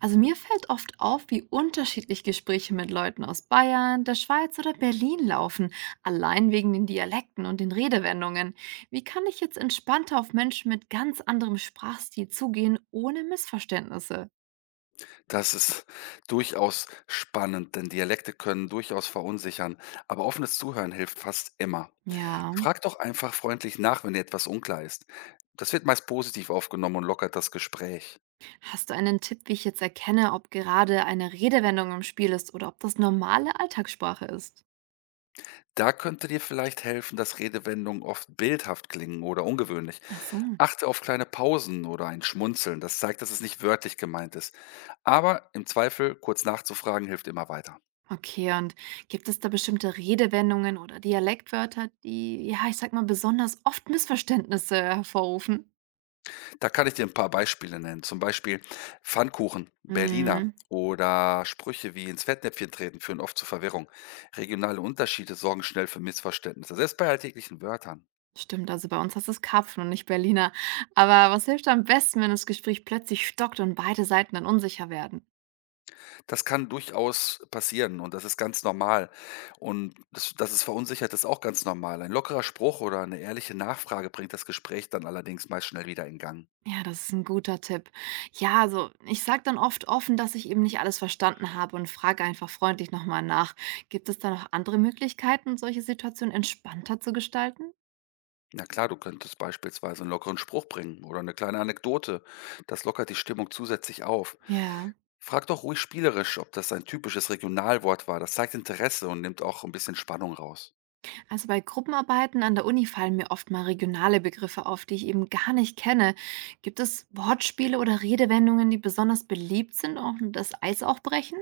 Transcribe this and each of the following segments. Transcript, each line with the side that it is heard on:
right: Also mir fällt oft auf, wie unterschiedlich Gespräche mit Leuten aus Bayern, der Schweiz oder Berlin laufen, allein wegen den Dialekten und den Redewendungen. Wie kann ich jetzt entspannter auf Menschen mit ganz anderem Sprachstil zugehen, ohne Missverständnisse?
left: Das ist durchaus spannend, denn Dialekte können durchaus verunsichern, aber offenes Zuhören hilft fast immer.
right: Ja,
left: Frag doch einfach freundlich nach, wenn dir etwas unklar ist. Das wird meist positiv aufgenommen und lockert das Gespräch.
right: hast du einen Tipp, wie ich jetzt erkenne, ob gerade eine Redewendung im Spiel ist oder ob das normale Alltagssprache ist?
left: Da könnte dir vielleicht helfen, dass Redewendungen oft bildhaft klingen oder ungewöhnlich.
right: Ach so.
left: Achte auf kleine Pausen oder ein Schmunzeln. Das zeigt, dass es nicht wörtlich gemeint ist. Aber im Zweifel kurz nachzufragen hilft immer weiter.
right: Okay, und gibt es da bestimmte Redewendungen oder Dialektwörter, die, ja, ich sag mal, besonders oft Missverständnisse hervorrufen?
left: Da kann ich dir ein paar Beispiele nennen. Zum Beispiel Pfannkuchen, Berliner
right: Mhm.
left: oder Sprüche wie „ins Fettnäpfchen treten" führen oft zu Verwirrung. Regionale Unterschiede sorgen schnell für Missverständnisse, selbst bei alltäglichen Wörtern.
right: Stimmt, also bei uns heißt es Karpfen und nicht Berliner. Aber was hilft am besten, wenn das Gespräch plötzlich stockt und beide Seiten dann unsicher werden?
left: Das kann durchaus passieren und das ist ganz normal. Und dass es verunsichert, ist auch ganz normal. Ein lockerer Spruch oder eine ehrliche Nachfrage bringt das Gespräch dann allerdings meist schnell wieder in Gang.
right: Ja, das ist ein guter Tipp. Ja, also ich sage dann oft offen, dass ich eben nicht alles verstanden habe und frage einfach freundlich nochmal nach. Gibt es da noch andere Möglichkeiten, solche Situationen entspannter zu gestalten?
left: Na klar, du könntest beispielsweise einen lockeren Spruch bringen oder eine kleine Anekdote. Das lockert die Stimmung zusätzlich auf.
right: Ja.
left: Frag doch ruhig spielerisch, ob das ein typisches Regionalwort war. Das zeigt Interesse und nimmt auch ein bisschen Spannung raus.
right: Also bei Gruppenarbeiten an der Uni fallen mir oft mal regionale Begriffe auf, die ich eben gar nicht kenne. Gibt es Wortspiele oder Redewendungen, die besonders beliebt sind und das Eis auch brechen?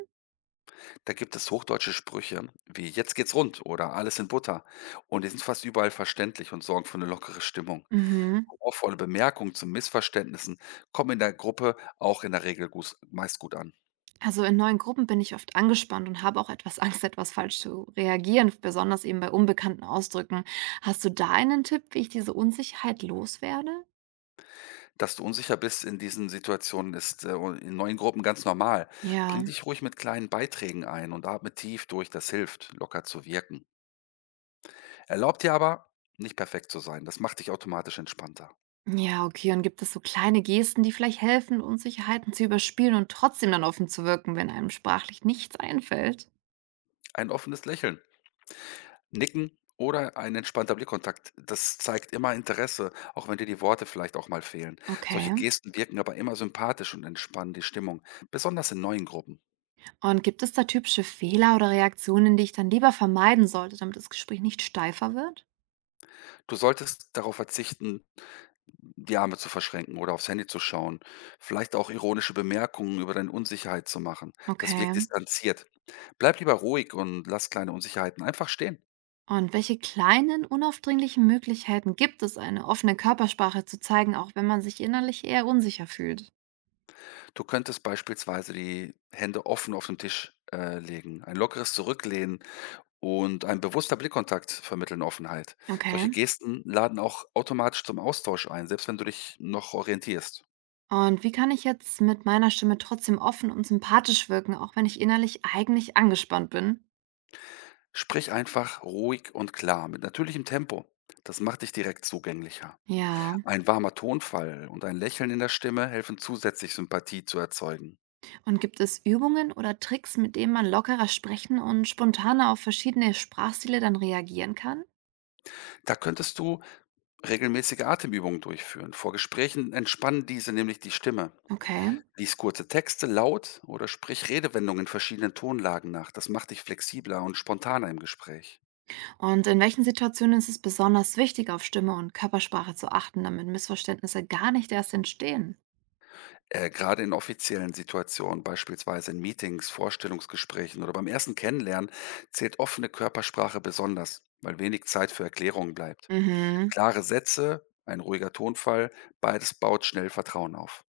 left: Da gibt es hochdeutsche Sprüche wie Jetzt geht's rund oder Alles in Butter. Und die sind fast überall verständlich und sorgen für eine lockere Stimmung.
right: Mhm.
left: Humorvolle Bemerkungen zu Missverständnissen kommen in der Gruppe auch in der Regel gut, meist gut an.
right: Also in neuen Gruppen bin ich oft angespannt und habe auch etwas Angst, etwas falsch zu reagieren, besonders eben bei unbekannten Ausdrücken. Hast du da einen Tipp, wie ich diese Unsicherheit loswerde?
left: Dass du unsicher bist in diesen Situationen, ist, in neuen Gruppen ganz normal.
right: Ja.
left: Bring dich ruhig mit kleinen Beiträgen ein und atme tief durch, das hilft, locker zu wirken. Erlaub dir aber, nicht perfekt zu sein, das macht dich automatisch entspannter.
right: Ja, okay. Und gibt es so kleine Gesten, die vielleicht helfen, Unsicherheiten zu überspielen und trotzdem dann offen zu wirken, wenn einem sprachlich nichts einfällt?
left: Ein offenes Lächeln, Nicken oder ein entspannter Blickkontakt, das zeigt immer Interesse, auch wenn dir die Worte vielleicht auch mal fehlen.
right: Okay.
left: Solche Gesten wirken aber immer sympathisch und entspannen die Stimmung, besonders in neuen Gruppen.
right: Und gibt es da typische Fehler oder Reaktionen, die ich dann lieber vermeiden sollte, damit das Gespräch nicht steifer wird?
left: Du solltest darauf verzichten, die Arme zu verschränken oder aufs Handy zu schauen, vielleicht auch ironische Bemerkungen über deine Unsicherheit zu machen. Das wirkt
right: Okay.
left: distanziert. Bleib lieber ruhig und lass kleine Unsicherheiten einfach stehen.
right: Und welche kleinen, unaufdringlichen Möglichkeiten gibt es, eine offene Körpersprache zu zeigen, auch wenn man sich innerlich eher unsicher fühlt?
left: Du könntest beispielsweise die Hände offen auf den Tisch legen, ein lockeres Zurücklehnen und ein bewusster Blickkontakt vermitteln Offenheit.
right: Okay.
left: Solche Gesten laden auch automatisch zum Austausch ein, selbst wenn du dich noch orientierst.
right: Und wie kann ich jetzt mit meiner Stimme trotzdem offen und sympathisch wirken, auch wenn ich innerlich eigentlich angespannt bin?
left: Sprich einfach ruhig und klar, mit natürlichem Tempo. Das macht dich direkt zugänglicher.
right: Ja.
left: Ein warmer Tonfall und ein Lächeln in der Stimme helfen zusätzlich, Sympathie zu erzeugen.
right: Und gibt es Übungen oder Tricks, mit denen man lockerer sprechen und spontaner auf verschiedene Sprachstile dann reagieren kann?
left: Da könntest du regelmäßige Atemübungen durchführen. Vor Gesprächen entspannen diese nämlich die Stimme.
right: Okay.
left: Lies kurze Texte laut oder sprich Redewendungen in verschiedenen Tonlagen nach. Das macht dich flexibler und spontaner im Gespräch.
right: Und in welchen Situationen ist es besonders wichtig, auf Stimme und Körpersprache zu achten, damit Missverständnisse gar nicht erst entstehen?
left: Gerade in offiziellen Situationen, beispielsweise in Meetings, Vorstellungsgesprächen oder beim ersten Kennenlernen, zählt offene Körpersprache besonders, weil wenig Zeit für Erklärungen bleibt.
right: Mhm.
left: Klare Sätze, ein ruhiger Tonfall, beides baut schnell Vertrauen auf.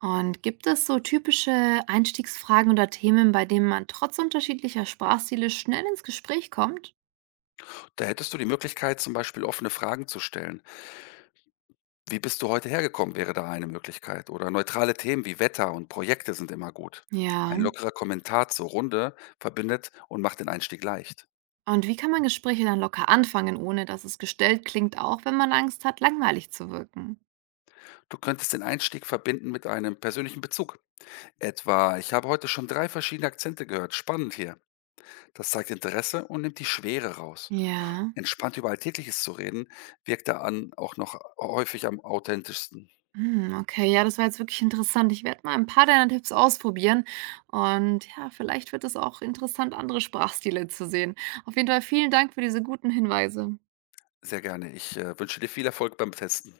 right: Und gibt es so typische Einstiegsfragen oder Themen, bei denen man trotz unterschiedlicher Sprachstile schnell ins Gespräch kommt?
left: Da hättest du die Möglichkeit, zum Beispiel offene Fragen zu stellen. Wie bist du heute hergekommen, wäre da eine Möglichkeit. Oder neutrale Themen wie Wetter und Projekte sind immer gut. Ein
right: Ja.
left: lockerer Kommentar zur Runde verbindet und macht den Einstieg leicht.
right: Und wie kann man Gespräche dann locker anfangen, ohne dass es gestellt klingt, auch wenn man Angst hat, langweilig zu wirken?
left: Du könntest den Einstieg verbinden mit einem persönlichen Bezug. Etwa, ich habe heute schon 3 verschiedene Akzente gehört. Spannend hier. Das zeigt Interesse und nimmt die Schwere raus.
right: Ja.
left: Entspannt über Alltägliches zu reden, wirkt da an auch noch häufig am authentischsten.
right: Hm, okay, ja, das war jetzt wirklich interessant. Ich werde mal ein paar deiner Tipps ausprobieren und ja, vielleicht wird es auch interessant, andere Sprachstile zu sehen. Auf jeden Fall vielen Dank für diese guten Hinweise.
left: Sehr gerne. Ich wünsche dir viel Erfolg beim Testen.